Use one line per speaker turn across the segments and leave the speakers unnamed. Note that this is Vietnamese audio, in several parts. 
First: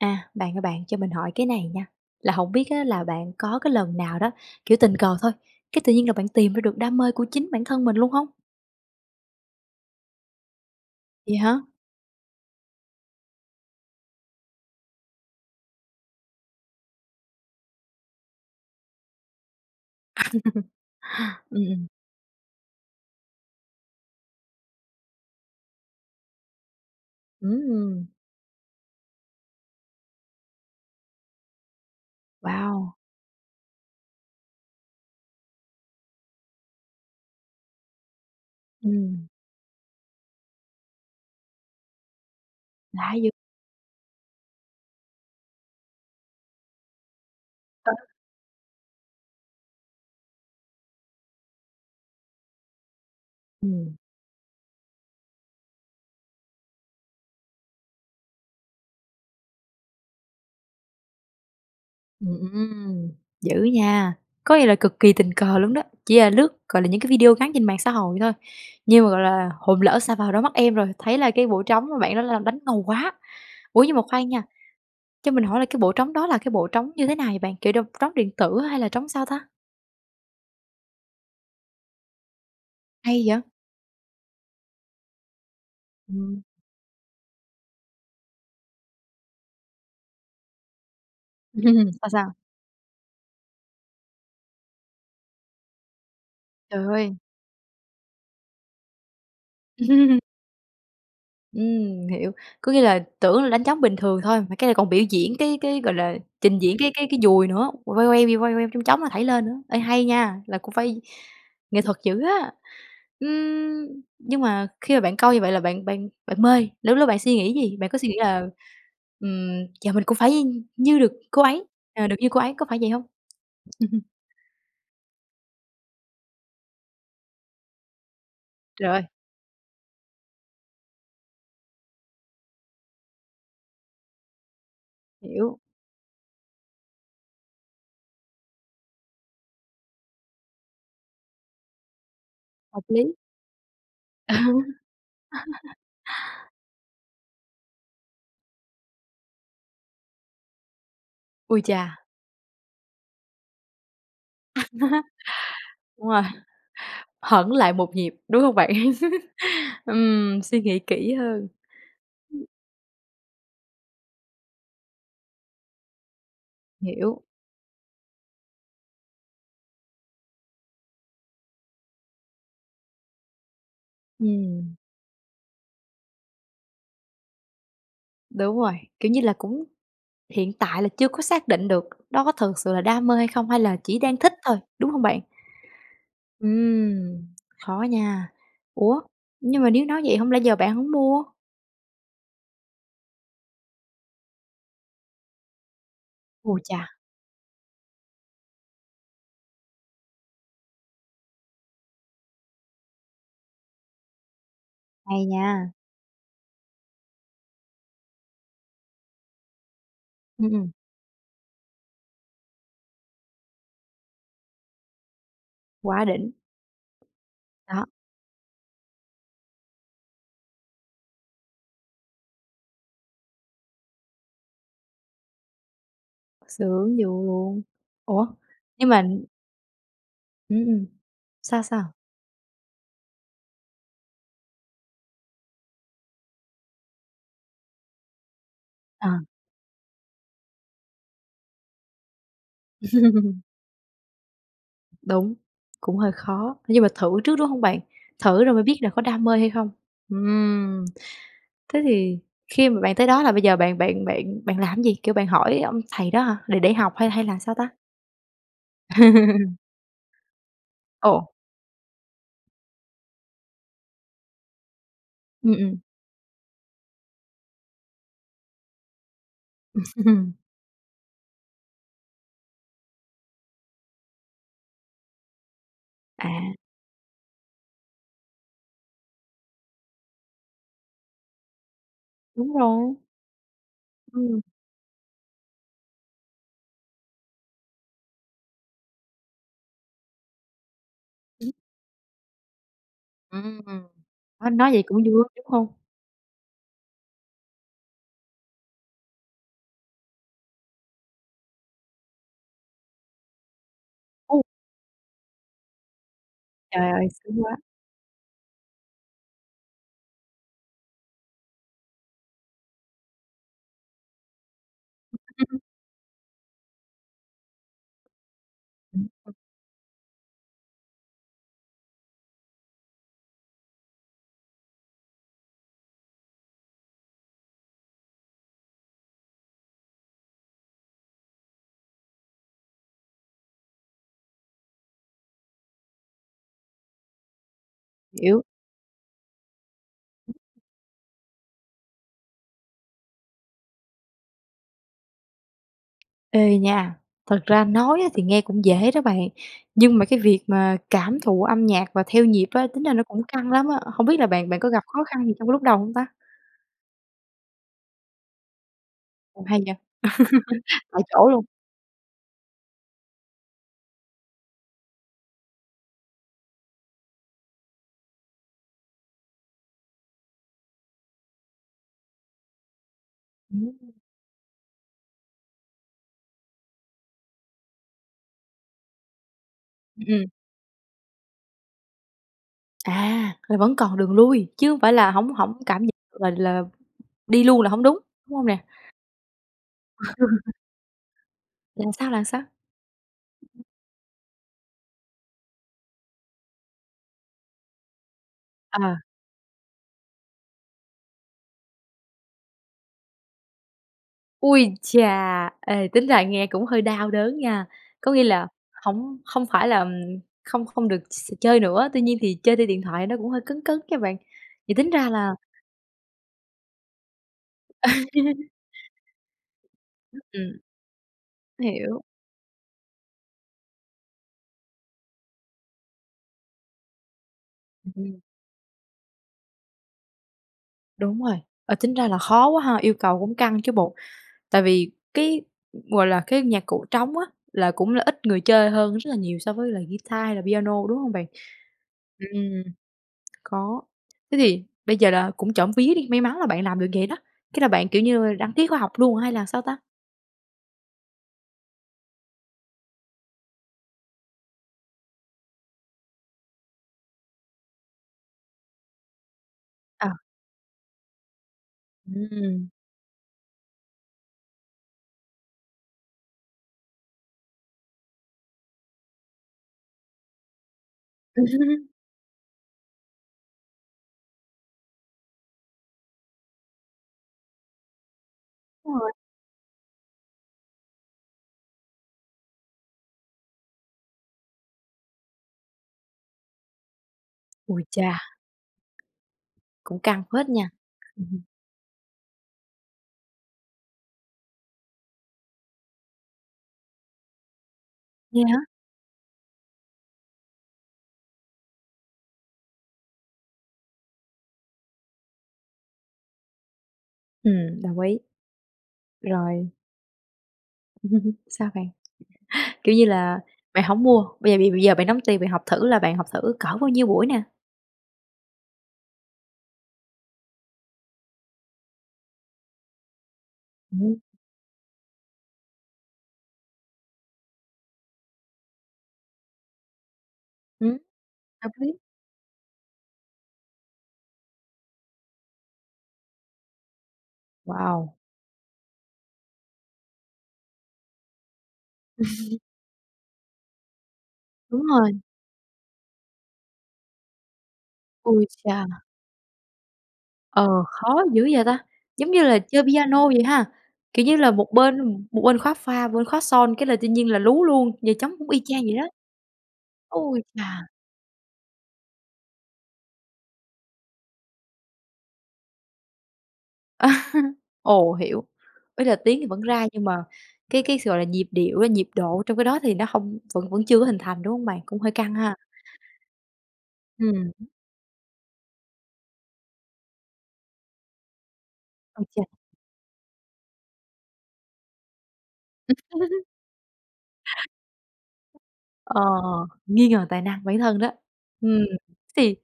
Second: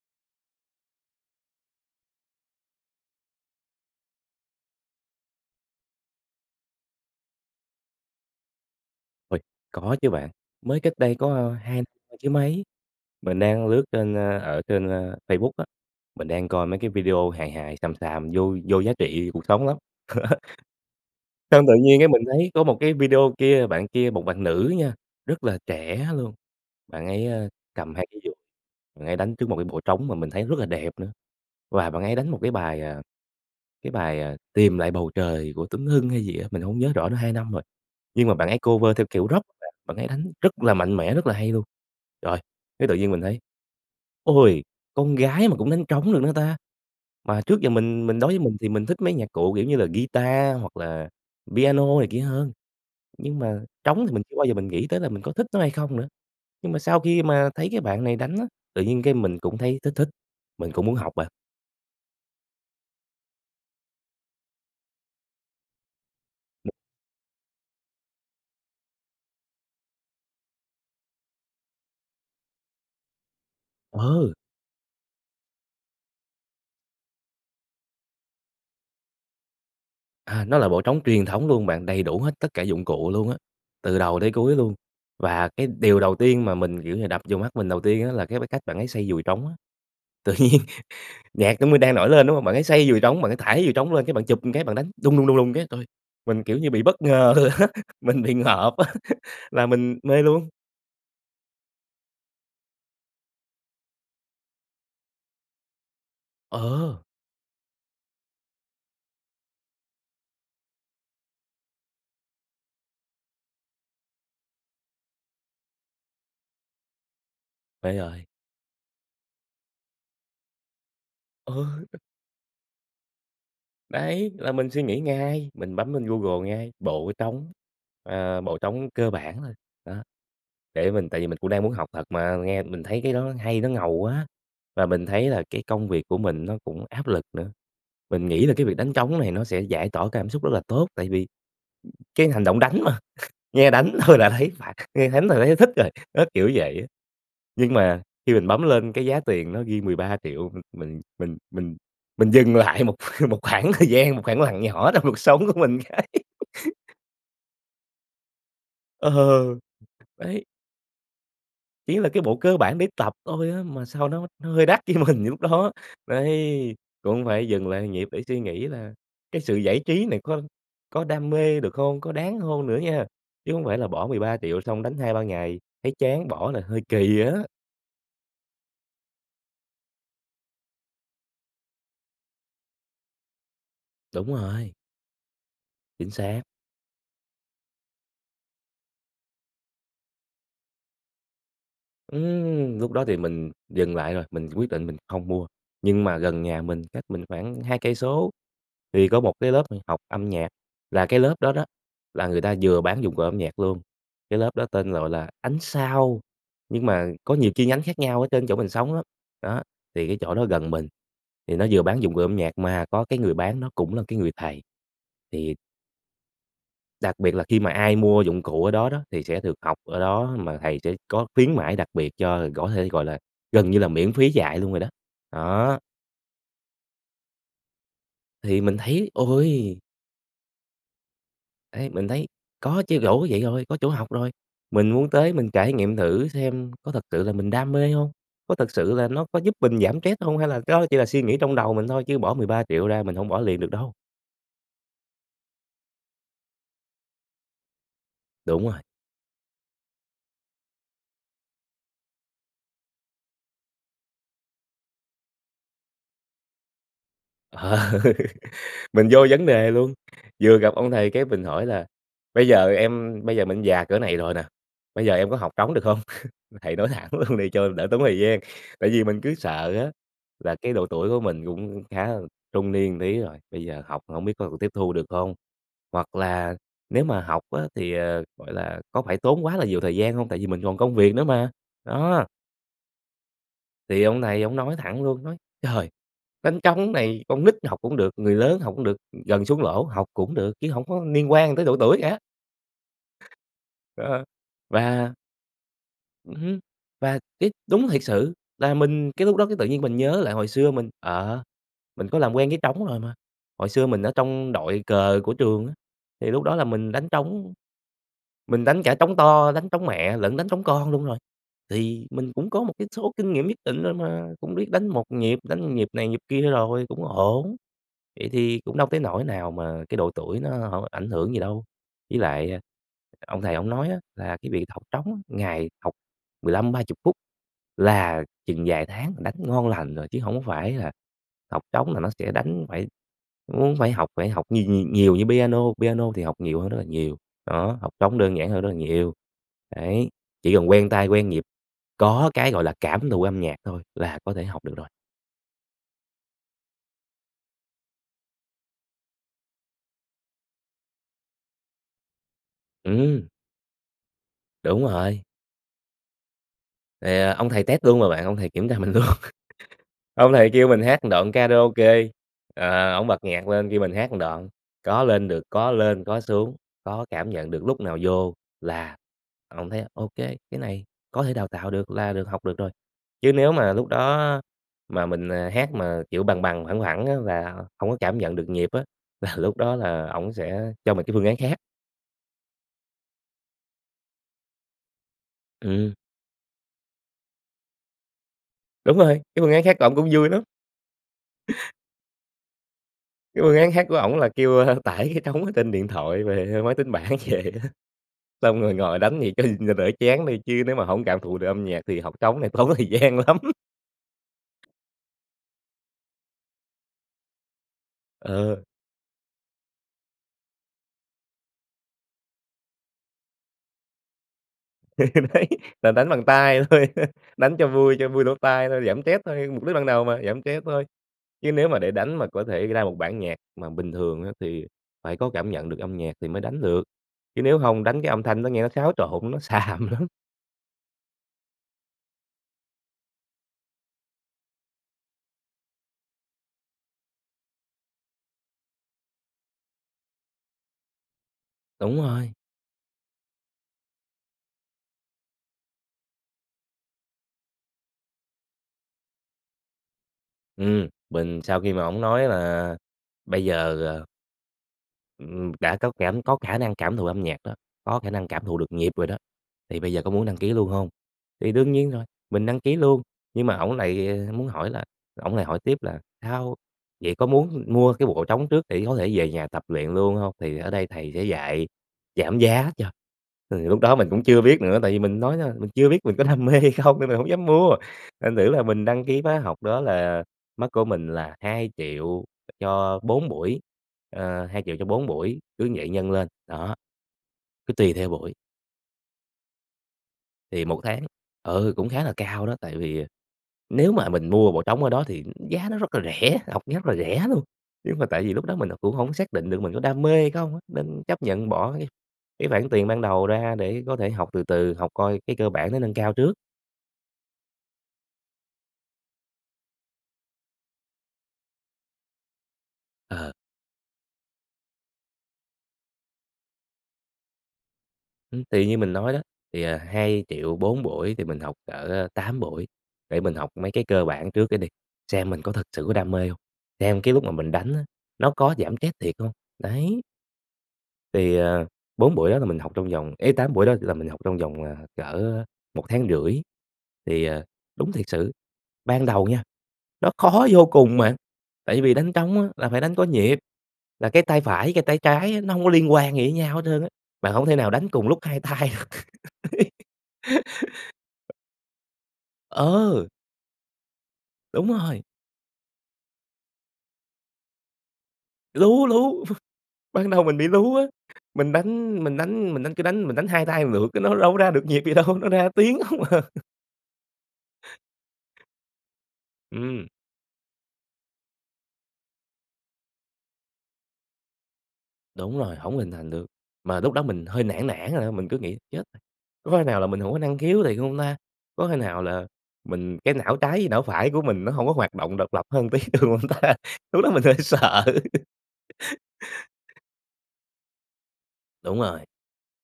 À, bạn ơi, bạn cho mình hỏi cái này nha, là hổng biết á là bạn có cái lần nào đó, kiểu, tình cờ thôi, cái tự nhiên là bạn tìm ra được đam mê của chính bản thân mình luôn không?
Ôi! Có chứ bạn, mới cách đây có,
Vậy
ơ,
hả?
2 năm chứ mấy, mình đang lướt trên, ơ, ở trên, ơ, Facebook á, mình đang coi mấy cái video hài hài, xàm xàm, vô vô giá trị cuộc sống lắm. Xong
Ừm,
tự
ừm.
nhiên cái mình thấy có một cái video kia, bạn kia, một bạn nữ nha, rất là trẻ luôn, bạn ấy, ơ,
Ưm,
cầm hai
ừm!
cái dùi, bạn ấy đánh trước một cái bộ trống mà mình thấy rất là đẹp nữa, và bạn ấy đánh một cái bài,
Wow!
à, cái bài, ờ, "Tìm lại bầu trời" của Tuấn Hưng hay gì á, mình hông nhớ rõ nữa 2 năm rồi, nhưng mà bạn ấy cover theo
Ừm.
kiểu Rock. Bạn ấy đánh rất là mạnh mẽ, rất là hay luôn, rồi cái tự nhiên
Lạ
mình
dữ!
thấy: "Ôi! Con gái mà cũng đánh trống được nữa ta." Mà trước giờ mình
[unintelligible]
mình đối với mình thì mình thích mấy nhạc cụ, kiểu như là, guitar, hoặc là piano này kia hơn, nhưng mà
Ừm.
trống thì mình chưa bao giờ mình nghĩ tới là mình có thích nó hay không nữa. Nhưng mà sau khi mà thấy cái bạn này đánh á, tự nhiên cái mình cũng thấy thích thích, mình cũng muốn học bạn.
Ừm, ưm, ưm, dữ nha! Có nghĩa là cực kỳ tình cờ luôn đó, chỉ là lướt, gọi là, những cái video ngắn trên mạng xã hội thôi, nhưng mà, gọi là, hồn lỡ sa vào đôi mắt em rồi, thấy là cái bộ trống mà bạn đó là đánh ngầu quá. Ủa, nhưng mà khoan
Ờ!
nha, cho mình hỏi là cái bộ trống đó là cái bộ trống như thế nào bạn, kiểu, đồng trống điện tử hay là trống sao ta?
À, nó là bộ trống truyền thống luôn bạn, đầy đủ hết tất cả dụng cụ
Hay
luôn á,
vậy?
từ đầu tới cuối luôn. Và cái điều đầu
Ừm.
tiên mà mình, kiểu như, đập vô mắt mình đầu tiên á là cái cách bạn ấy xoay dùi trống á, tự nhiên nhạc chuẩn bị đang nổi
Sao,
lên,
sao?
đúng hông? Bạn ấy xoay dùi trống, bạn ấy thảy dùi trống lên, cái bạn chụp một cái bạn đánh: "đùng, đùng, đùng, đùng" cái. Trời ơi! Mình kiểu như bị
Trời
bất
ơi!
ngờ á mình bị ngợp á là mình mê luôn.
Ừm, hiểu. Có nghĩa là tưởng là đánh trống bình thường thôi, mà cái này còn biểu diễn cái cái, gọi là, trình diễn cái
Ờ!
cái cái dùi nữa, quay quay quay quay chong chóng mà thảy lên nữa, ê, hay nha, là cũng phải nghệ thuật dữ á. Ừm, nhưng mà khi mà bạn coi như vậy là bạn bạn bạn mê, lúc đó bạn suy nghĩ gì? Bạn
Mê
có suy nghĩ
rồi.
là, ừm, giờ mình cũng phải như được cô
Ờ.
ấy ờ, được như cô ấy, có phải vậy không?
Đấy, là mình suy nghĩ ngay, mình bấm lên Google ngay: "bộ trống" ờ, bộ trống
Trời ơi!
cơ bản thôi, đó, để mình tìm, tại vì mình cũng đang muốn học thật mà, nghe mình thấy cái đó hay nó ngầu quá. Và mình thấy là
Hiểu.
cái công việc của mình nó cũng áp lực nữa, mình nghĩ là cái việc đánh trống này nó sẽ giải tỏa cái cảm xúc rất là tốt tại vì cái hành động đánh
Hợp
mà.
lý.
Nghe đánh thôi là thấy phả nghe đánh thôi là đã thấy thích rồi, đó, kiểu vậy á. Nhưng mà khi mình bấm lên cái giá tiền nó ghi 13.000.000 m mình mình
Ui
mình
chà!
mình dừng lại một một khoảng thời gian, một khoảng lặng nhỏ trong cuộc sống của mình cái.
Wow! Hẫng lại một nhịp, đúng hông bạn?
Ờ,
Ừm,
đấy.
suy nghĩ kỹ hơn.
Ý là cái bộ cơ bản để tập thôi á mà sao nó nó hơi đắt với mình lúc đó. Đấy,
Hiểu.
cũng phải dừng lại nhịp để suy nghĩ là cái sự giải trí này có có đam mê được không? Có đáng hông nữa nha? Chứ hông phải là bỏ 13.000.000
Ừm.
xong đánh 2, 3 ngày thấy chán bỏ là hơi kì á.
Đúng rồi, kiểu như là, cũng hiện tại là chưa có xác định được đó có thực sự là đam mê hay không hay là chỉ đang
Đúng
thích thôi,
rồi.
đúng hông bạn?
Chính xác.
Ừm, khó nha. Ủa, nhưng mà nếu nói vậy hông lẽ giờ bạn hổng mua?
Ừm, lúc đó thì mình dừng lại rồi, mình quyết định mình không mua. Nhưng mà gần
Ôi
nhà mình,
chà!
cách mình khoảng 2 cây số thì có một cái lớp h học âm nhạc, là cái lớp đó đó là người ta vừa bán dụng cụ âm nhạc luôn, cái lớp đó tên gọi
Hay
là Ánh
nha!
Sao, nhưng mà có nhiều chi nhánh khác nhau ở trên chỗ mình sống lắm. Đó, thì cái chỗ đó
Ừm, ừm.
gần mình thì nó vừa bán dụng cụ âm nhạc mà có cái người bán nó cũng là cái người thầy, thì
Quá đỉnh!
đặc biệt là khi mà
Đó.
ai mua dụng cụ ở đó đó thì sẽ được học ở đó, mà thầy sẽ có khuyến mãi đặc biệt cho có thể, gọi là, gần như là, miễn phí dạy luôn rồi đó. Đó.
Sướng vui luôn. Ủa?
Thì mình
Nhưng mà
thấy, ôi!
Ưm, ừm, sao,
Ấy,
sao?
mình thấy có chứ rỗ cái vậy rồi, có chỗ học rồi. Mình muốn tới mình trải nghiệm thử xem có thật sự là mình đam mê hông, có thật sự là
Ờ.
nó có giúp mình giảm stress hông hay là cái đó chỉ là suy nghĩ trong đầu mình thôi. Chứ bỏ 13.000.000 ra mình hông bỏ liền được đâu.
Đúng, cũng hơi khó, nhưng mà thử trước, đúng không bạn? Thử rồi mới
Đúng
biết
rồi.
là có đam mê hay không. Ừm, thế thì khi mà bạn tới đó là bây giờ bạn bạn bạn bạn làm cái gì, kiểu, bạn hỏi ông thầy đó hả, để để học hay hay là sao ta?
Ờ, mình vô vấn đề luôn, vừa gặp ông thầy cái
Ồ.
mình hỏi là "Bây giờ em bây giờ mình già cỡ này rồi nè, bây giờ em có học
Ừm,
trống
ừm.
được không? Thầy nói thẳng luôn đi cho đỡ tốn thời gian." Tại vì mình cứ sợ á là cái độ tuổi của mình cũng khá là trung niên một tí rồi, bây giờ học hổng biết có còn tiếp thu được không? Hoặc
À.
là nếu mà học á thì, ờ, gọi là, có phải tốn quá là nhiều thời gian không tại vì mình còn công việc nữa mà, đó.
Đúng rồi.
Thì ông
Ừm.
này ổng nói thẳng luôn, nói: "Trời, đánh trống này con nít học cũng được, người lớn học cũng được, gần xuống lỗ học cũng được, chứ hổng có liên quan tới độ tuổi cả."
Ừm,
Đó,
nói nói vậy cũng vui
và
lắm, đúng không?
ừm hứm, và cái đúng thiệt sự là mình cái lúc đó cái tự nhiên mình nhớ lại hồi xưa mình, ờ, mình có làm quen với trống rồi mà. Hồi xưa mình ở
Ừ.
trong đội cờ của trường á, thì lúc đó là
Trời
mình
ơi,
đánh
sướng
trống,
quá!
mình đánh cả trống to, đánh trống mẹ lẫn đánh trống con luôn rồi. Thì mình cũng có một cái số kinh nghiệm nhất định nên là cũng biết đánh 1 nhịp,
[unintelligible]
đánh nhịp này, nhịp kia rồi, cũng ổn, vậy thì cũng đâu tới nỗi nào mà cái độ tuổi nó ở ảnh hưởng gì đâu. Với lại, ơ, ông thầy ổng nói á là cái việc học trống á ngày học 15-30 phút là chừng vài tháng là đánh ngon lành rồi, chứ hổng có phải là học trống là nó sẽ đánh phải muốn phải học phải học nh nhìều nhiều như piano, piano thì học nhiều hơn rất là nhiều, đó, học trống đơn
Hiểu.
giản hơn rất là nhiều. Đấy, chỉ cần quen tay quen nhịp, có cái, gọi là, cảm thụ âm nhạc thôi là có thể học được rồi.
Ê nha, thật ra nói á, thì nghe cũng dễ đó bạn, nhưng mà cái việc mà cảm thụ âm nhạc và theo nhịp á, tính ra nó cũng
Ừm.
căng lắm á, hông biết là bạn bạn có
Đúng
gặp khó
rồi.
khăn gì trong cái lúc đầu hông ta?
Thì, ờ, ông thầy test luôn mà bạn, ông thầy kiểm tra mình luôn,
Ồ! Hay nhỉ?
ông thầy kêu mình hát
Tại
một
chỗ
đoạn
luôn.
karaoke, ờ, ổng bật nhạc lên kêu mình hát một đoạn, có lên được, có lên có xuống, có cảm nhận được, lúc nào vô là ổng thấy: "Ô kê, cái này có thể đào tạo được, là được học được rồi." Chứ nếu mà lúc
Ừm.
đó á, mà mình, à, hát mà, kiểu, bằng bằng phẳng phẳng á, là hông có cảm nhận được nhịp á, là lúc đó là
Ừm.
ổng sẽ cho mày cái phương án khác.
À! Là vẫn còn đường lui, chứ hông phải là hổng hổng cảm nh
Ừm.
là là đi luôn là hổng đúng? Đúng hông nè?
Đúng rồi, cái phương án khác của ổng cũng vui lắm.
Là sao, là sao?
Cái phương án khác của ổng là kêu, a, tải cái trống ở trên điện thoại về máy tính bảng vậy á, xong rồi
Ờ.
ngồi đánh thì cho cho đỡ chán thôi. Chứ nếu mà hổng cảm thụ được âm nhạc thì học trống này tốn thời gian lắm.
Ôi chà! Ê, tính ra nghe cũng hơi đau đớn nha. Có nghĩa là
Ờ.
hổng không phải là, ừm, không không được x chơi nữa, tuy nhiên thì chơi trên điện thoại nó cũng hơi cấn cấn nha bạn. Vậy tính ra là
Đấy là đánh bằng tay thôi, đánh cho vui cho vui lỗ tai thôi, giảm stress thôi, mục đích ban đầu mà, giảm
Ừm.
stress thôi. Chứ nếu mà để
Hiểu.
đánh mà có thể ra một bản nhạc mà bình thường á, thì phải có cảm nhận được âm nhạc thì mới đánh được, chứ nếu hông đánh cái
Ừm.
âm thanh nó nghe nó xáo trộn, nó xàm lắm.
Đúng rồi, ờ, tính ra là khó quá ha, yêu cầu cũng căng chứ bộ. Tại vì cái, gọi là, cái nhạc cụ trống á là cũng là ít người chơi hơn rất là nhiều so với là ghi-ta hay là piano, đúng hông bạn?
Đúng rồi.
Ừm, có thế thì bây giờ là cũng trộm vía đi, may mắn là bạn làm được vậy đó, cái là bạn, kiểu như, đăng ký khóa học luôn hay là sao ta?
Ừm, mình sau khi mà ổng nói là bây giờ, ờ ừm, đã có cảm có khả năng cảm thụ âm nhạc đó, có khả năng cảm thụ được nhịp rồi đó, thì bây giờ
Ờ.
có muốn đăng ký luôn hông? Thì đương nhiên rồi, mình đăng
Ừm.
ký luôn nhưng mà ổng lại muốn hỏi là ổng lại hỏi tiếp là "Sao? Vậy có muốn mua cái bộ trống trước để có thể về nhà tập luyện luôn hông?" Thì ở đây thầy sẽ dạy giảm giá cho, thì lúc đó mình cũng chưa biết nữa, tại vì mình nói, đó, mình chưa biết mình có đam mê hay không nên mình hổng dám mua. Thành thử là mình
Đúng
đăng
rồi.
ký khóa học đó là mất của mình là 2.000.000 cho 4 buổi. Ờ, 2.000.000 cho 4 buổi cứ vậy nhân lên, đó. Cứ
Ôi
tùy theo
chà!
buổi.
Cũng căng phết
Thì
nha!
1 tháng ừ, cũng khá là cao đó, tại vì, ờ, nếu mà mình mua bộ trống ở đó thì giá nó rất là rẻ, học rất là rẻ luôn. Nhưng mà tại vì
Vậy
lúc đó
hả?
mình đã cũng hổng xác định được mình có đam mê hay không á, nên chấp nhận bỏ cái cái khoản tiền ban đầu ra để có thể học từ từ, học coi cái cơ bản nó nâng cao trước.
Ừm, đồng ý. Rồi. Sao bạn? Kiểu như
Ờ.
là bạn hổng mua, bây giờ b bây giờ bạn đóng tiền bạn học thử là bạn học thử cỡ bao nhiêu buổi nè?
Ưm, thì như mình nói đó, thì, à, 2.000.000, 4 buổi thì mình học cỡ, ơ, 8 buổi, để mình học mấy cái cơ
Ừm.
bản trước cái đi, xem mình có thực sự có đam mê hông, xem cái lúc mà mình đánh á, nó có giảm stress thiệt hông, đấy.
Ừm,
Thì, à,
hợp lý.
4 buổi đó là mình học trong vòng ấy, 8 buổi đó là mình học trong vòng, ờ, cỡ, ơ, 1,5 tháng. Thì, à, đúng thiệt
Wow!
sự, ban đầu nha nó khó vô cùng bạn! Tại vì đánh trống á là phải đánh có nhịp, là cái tay phải,
Đúng
cái tay
rồi.
trái á nó hông có liên quan gì với nhau hết trơn á. Bạn hổng thể nào đánh cùng lúc 2
Ôi
tay được.
cha! Ờ, khó dữ vậy ta! Giống như là chơi
Ờ!
piano vậy ha, kiểu như là,
Đúng
một bên
rồi!
một bên khóa pha, một bên khóa son cái là tự nhiên là lú luôn, giờ trống cũng y chang
Lú,
vậy đó.
lú! Ban đầu mình
Ôi
bị lú
chà!
á. Mình đánh mình đánh mình đánh cứ đánh mình đánh 2 tay một lượt cái nó đâu có ra được nhịp gì đâu, nó ra tiếng không à.
Ồ, hiểu, ý là tiếng thì vẫn ra
Ừm.
nhưng mà cái cái sao, gọi là, nhịp điệu á, nhịp độ trong cái đó thì nó hông vẫn vẫn chưa có hình thành, đúng hông bạn? Cũng hơi căng
Đúng
ha.
rồi, hổng hình thành được. Mà lúc đó mình
Ừm
hơi nản
hứm.
nản rồi, thôi mình cứ nghĩ chết, có khi nào là mình hổng có năng khiếu thiệt hông ta? Có khi nào
Ôi
là
cha!
mình cái não trái với não phải của mình nó hổng có hoạt động độc lập hơn một tí được hông ta? Lúc đó mình hơi sợ.
Ờ, nghi ngờ tài năng bản thân đó. Ừm.
Đúng rồi.
Thì,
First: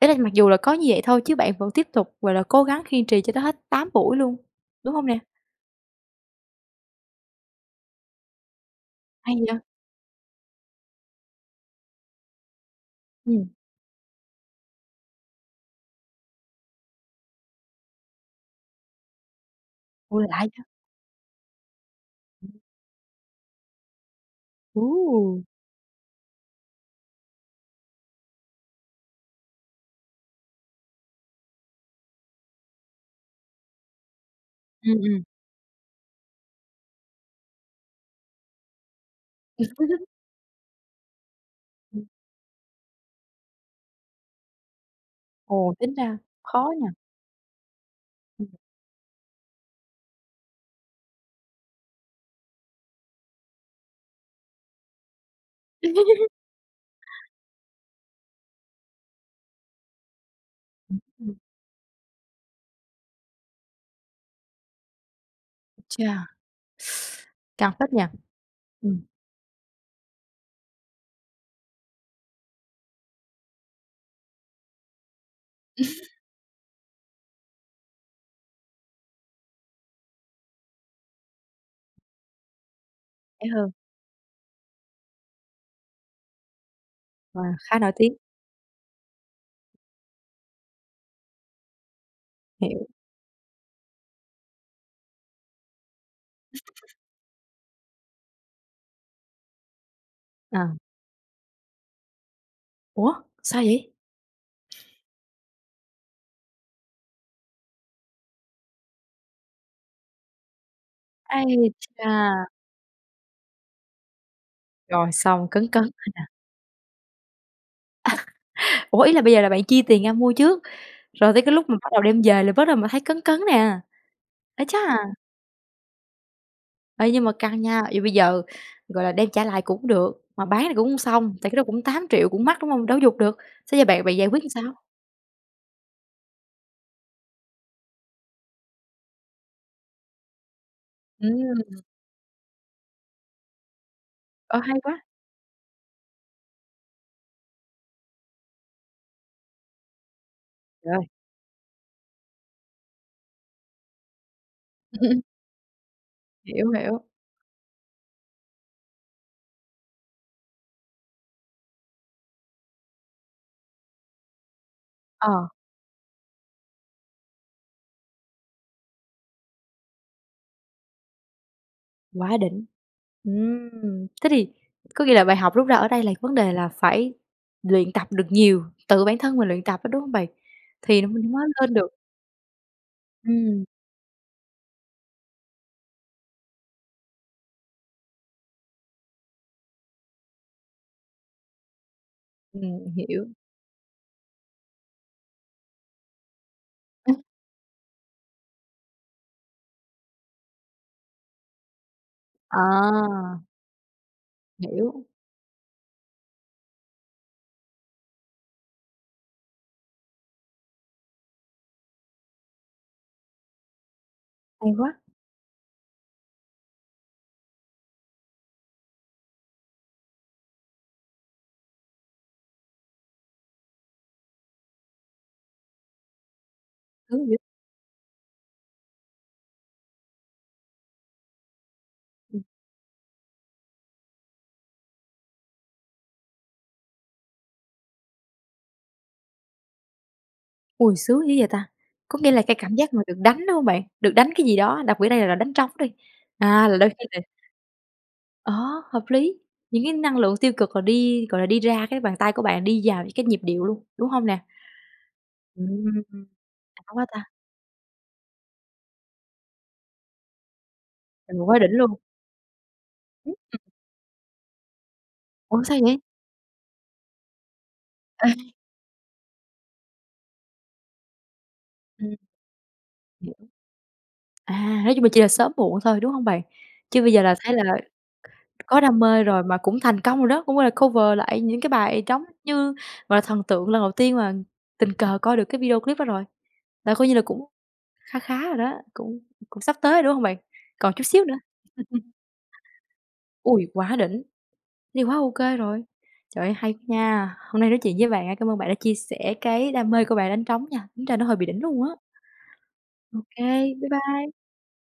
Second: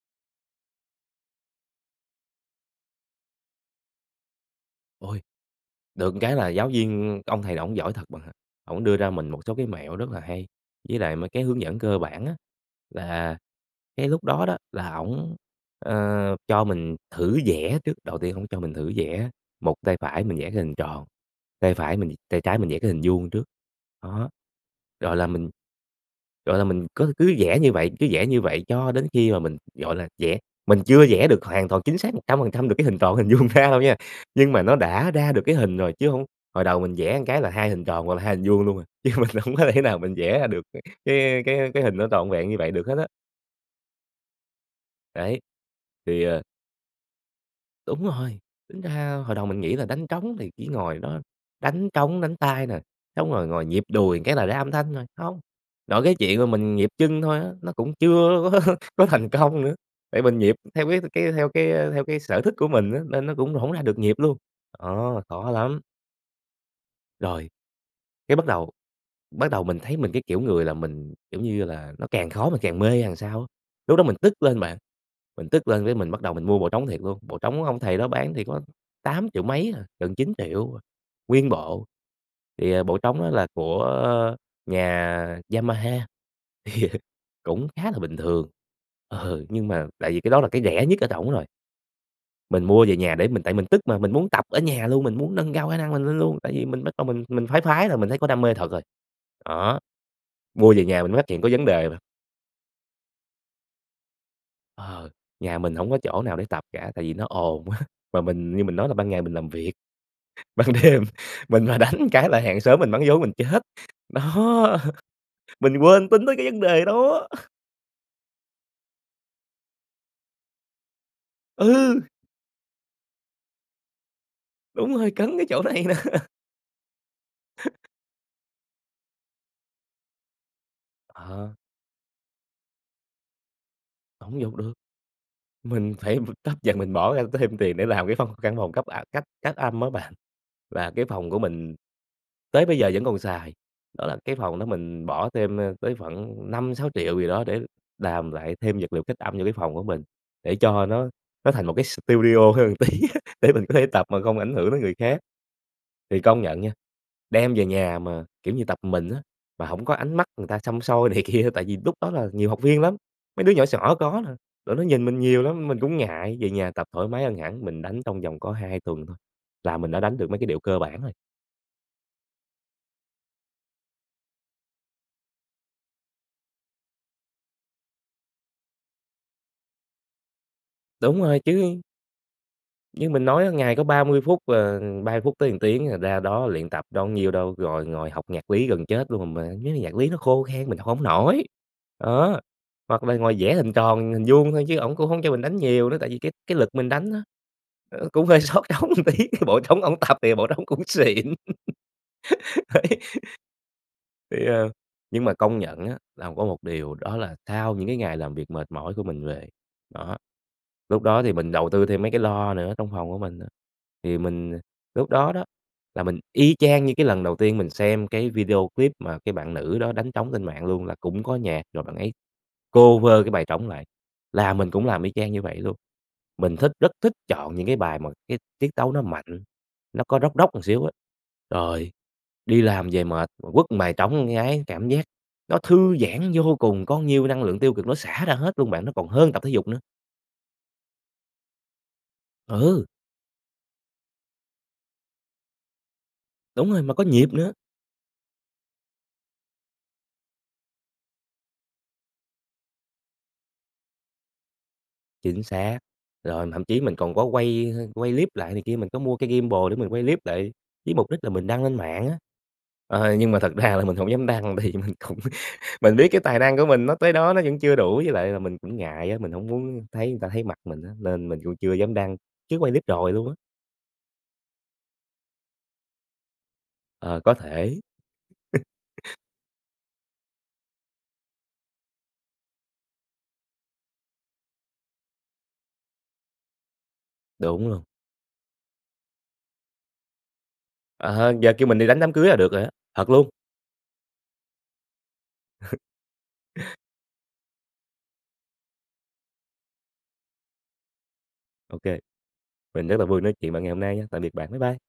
ý là mặc dù là có như vậy thôi chứ bạn vẫn tiếp tục, gọi là, cố gắng kiên trì cho tới hết 8 buổi luôn, đúng hông nè?
Ôi! Được cái là giáo viên cái ông thầy ổng giỏi thật bạn ạ. Ổng đưa ra mình
Hay
một số
vậy?
cái mẹo rất là hay, với lại mấy cái hướng dẫn cơ bản á, là
Ừm.
cái lúc đó đó là ổng, ờ, cho mình thử vẽ trước. Đầu tiên ổng cho mình thử vẽ, một tay phải
Ôi,
mình
lạ
vẽ cái
vậy!
hình tròn, tay phải mình tay trái mình vẽ cái hình vuông trước. Đó, gọi là,
Ôi!
mình, gọi là, mình có cứ vẽ như vậy, cứ vẽ như vậy cho đến khi mà mình, gọi là, vẽ mình chưa vẽ được hoàn toàn chính xác 100% được cái hình tròn hình vuông ra đâu nha. Nhưng mà nó
Ừm,
đã
ừm.
ra được cái hình rồi chứ hông hồi đầu mình vẽ cái là 2 hình tròn hoặc là 2 hình vuông luôn à, chứ mình hông có thể nào mình vẽ ra được cái cái cái hình
Ừm.
nó trọn vẹn như vậy được hết á. Đấy,
Ồ, tính ra
thì, ờ
khó nhờ!
Đúng rồi, tính ra hồi đầu mình nghĩ là đánh trống thì chỉ ngồi đó đánh trống đánh tay nè, xong rồi ngồi nhịp đùi một cái là ra âm thanh rồi. Hông! Nội cái chuyện mà mình nhịp chân thôi á, nó cũng chưa có có thành công nữa, tại mình nhịp theo cái cái
[unintelligible]
theo cái theo cái sở thích của mình á nên nó cũng hổng ra được nhịp luôn. Đó, khó lắm!
Ui cha!
Rồi,
Căng phết nhờ!
cái bắt đầu
Ừm.
bắt đầu mình thấy mình cái kiểu người là mình, kiểu như là, nó càng khó mình càng mê hay làm sao á. Lúc đó mình tức lên bạn, mình tức lên cái mình bắt đầu mình mua bộ trống thiệt luôn, bộ trống ông thầy đó bán thì có tám triệu mấy à, gần 9.000.000 nguyên bộ, thì, ờ, bộ trống đó là
Rẻ hơn.
của nhà Yamaha thì
Wow,
cũng
khá
khá
nổi
là
tiếng!
bình thường ừ, nhưng mà tại vì cái đó là cái rẻ nhất ở trỏng rồi. Mình mua
Hiểu.
về nhà để mình tại mình tức mà, mình muốn tập ở nhà luôn, mình muốn nâng cao khả năng mình lên luôn, tại vì mình bắt đầu mình mình phái phái rồi, mình thấy có đam mê thật rồi. Đó, mua
Ờ.
về nhà mình mới phát hiện có vấn đề bạn.
Ủa, sao vậy?
Ờ, nhà mình hổng có chỗ nào để tập cả tại vì nó ồn quá, mà mình như mình nói là ban ngày mình làm việc, ban đêm mình
Ai
mà đánh một cái là
chà!
hàng xóm mình mắng vốn mình chết, đó,
Rồi, xong, cấn
mình
cấn rồi
quên tính
nè.
tới cái vấn đề đó!
Ủa, ý là bây giờ là bạn chi tiền ra mua trước, rồi tới cái lúc mà bắt đầu
Ừ!
đem về là bắt đầu mình thấy cấn cấn nè. Ái chà!
Đúng rồi, cấn cái chỗ này nè.
Ê, nhưng mà căng nha, vậy bây giờ, gọi là, đem trả lại cũng được, mà bán thì cũng hông xong, tại cái
Ờ.
đó cũng 8.000.000 cũng mắc, đúng hông? Đâu có giục được, xế giờ bạn bạn giải
Hổng
quyết làm
giục được.
sao?
Mình phải tấp dần, mình bỏ ra thêm tiền để làm cái văn căn phòng cấp, à, cách cách âm á bạn, là cái phòng của mình
Ừm.
tới bây giờ vẫn còn xài. Đó là cái phòng
Ơ,
đó
hay quá.
mình bỏ thêm, a, tới khoảng 5.000.000-6.000.000 gì đó, để làm lại thêm vật liệu cách âm vô cái phòng của mình, để cho
Trời ơi!
nó nó thành một cái studio hơn một tí á, để mình có thể tập mà không ảnh hưởng tới người khác. Thì công nhận
Hiểu,
nha,
hiểu.
đem về nhà mà, kiểu như, tập một mình á, mà hổng có ánh mắt người ta săm soi này kia, tại vì lúc đó là nhiều học viên lắm, mấy đứa nhỏ xỏ có nè, rồi nó nhìn mình nhiều
Ờ.
lắm mình cũng ngại, về nhà tập thoải mái hơn hẳn, mình đánh trong vòng có 2 tuần thôi, là mình đã đánh được mấy cái điệu cơ bản rồi.
Quá đỉnh. Ừm, thế thì có nghĩa là bài học rút ra ở đây là vấn đề là phải luyện tập được nhiều, tự bản thân mình luyện tập á, đúng hông bạn? Thì
Đúng
mình
rồi
mới lên
chứ.
được.
Như mình nói á
Ừm.
ngày có 30 phút, à, 30 phút tới 1 tiếng à, ra đó luyện tập đâu có nhiêu đâu, rồi ngồi học nhạc lý gần chết luôn, mà mấy cái nhạc lý nó khô khan mình học hổng nổi. Đó,
Ừm,
hoặc là
hiểu.
ngồi vẽ hình tròn hình vuông thôi, chứ ổng cũng hổng cho mình đánh nhiều nữa, tại vì cái cái lực mình đánh á, ờ, cũng hơi xót trống một tí, bộ trống ổng tập thì bộ trống cũng xịn. Đấy,
À.
thì, ờ,
Hiểu.
nhưng mà công nhận á là có một điều đó là, sau những cái ngày làm việc mệt mỏi của mình về, đó, lúc đó thì mình đầu tư thêm mấy cái loa nữa trong phòng của mình á, thì mình
Hay quá.
lúc đó đó, là mình y chang như cái lần đầu tiên mình xem cái video clip mà cái bạn nữ đó đánh trống trên mạng luôn. Là cũng có nhạc rồi bạn ấy cover cái bài trống lại, là mình cũng làm y chang như vậy luôn. Mình thích rất thích chọn những cái bài mà cái tiết tấu nó mạnh, nó có Rock Rock một xíu á, rồi
Ừm.
đi làm về mệt quất một bài trống một cái, cảm giác nó thư giãn vô cùng, có nhiêu cái năng lượng tiêu cực nó xả ra hết luôn bạn, nó còn hơn tập thể dục nữa.
Ôi! Sướng dữ vậy ta, có nghĩa là cái cảm
Ừ.
giác mà được đánh, đúng hông bạn? Được đánh cái gì đó, đặc biệt ở đây là đánh trống đi. À,
Đúng
là
rồi,
đôi
mà
khi
có
[unintelligible]
nhịp nữa.
ờ, hợp lý. Những cái năng lượng tiêu cực là đi, gọi là, đi ra cái bàn tay của bạn đi vào những cái nhịp điệu luôn, đúng hông nè?
Chính
Ừm,
xác, rồi thậm chí
đã
mình
quá
còn
ta.
có quay, ơ, quay clip lại này kia, mình có mua cái gimbal để mình quay clip lại với mục đích là
Ừ,
mình
quá
đăng
đỉnh
lên
luôn.
mạng á. Ờ, nhưng
Ừm.
mà thật ra là mình hổng dám đăng tại vì mình cũng
Ủa? Sao
mình
vậy?
biết cái tài năng của mình nó tới đó, nó vẫn chưa đủ, với lại là mình cũng ngại á, mình hổng muốn thấy người ta thấy mặt mình á, nên mình cũng chưa dám
Ừm.
đăng chứ quay clip rồi luôn á.
Hiểu. À, nói chung là chỉ là sớm muộn thôi, đúng hông bạn? Chứ bây
Ờ,
giờ
có
là thấy là
thể.
có đam mê rồi mà cũng thành công rồi đó, cũng, gọi là, cover lại những cái bài trống như, gọi là, thần tượng lần đầu tiên mà tình cờ coi được cái video clip đó rồi. Là coi như là cũng
Đúng luôn.
kha khá rồi đó, cũng cũng sắp tới rồi, đúng không bạn? Còn chút xíu
Ờ,
nữa.
giờ kêu mình đi đánh đám cưới là được rồi á, thật luôn.
Ôi! Quá đỉnh. Thì quá ô kê rồi. Trời ơi! Hay nha. Hôm nay nói chuyện với bạn á, cảm ơn bạn đã chia sẻ cái đam mê của bạn đánh trống nha, tính ra nó hơi bị đỉnh
Ô
luôn á.
kê. Mình rất là
Ô
vui nói chuyện bạn ngày
kê,
hôm
bye
nay nha, tạm
bye.
biệt bạn, bye bye.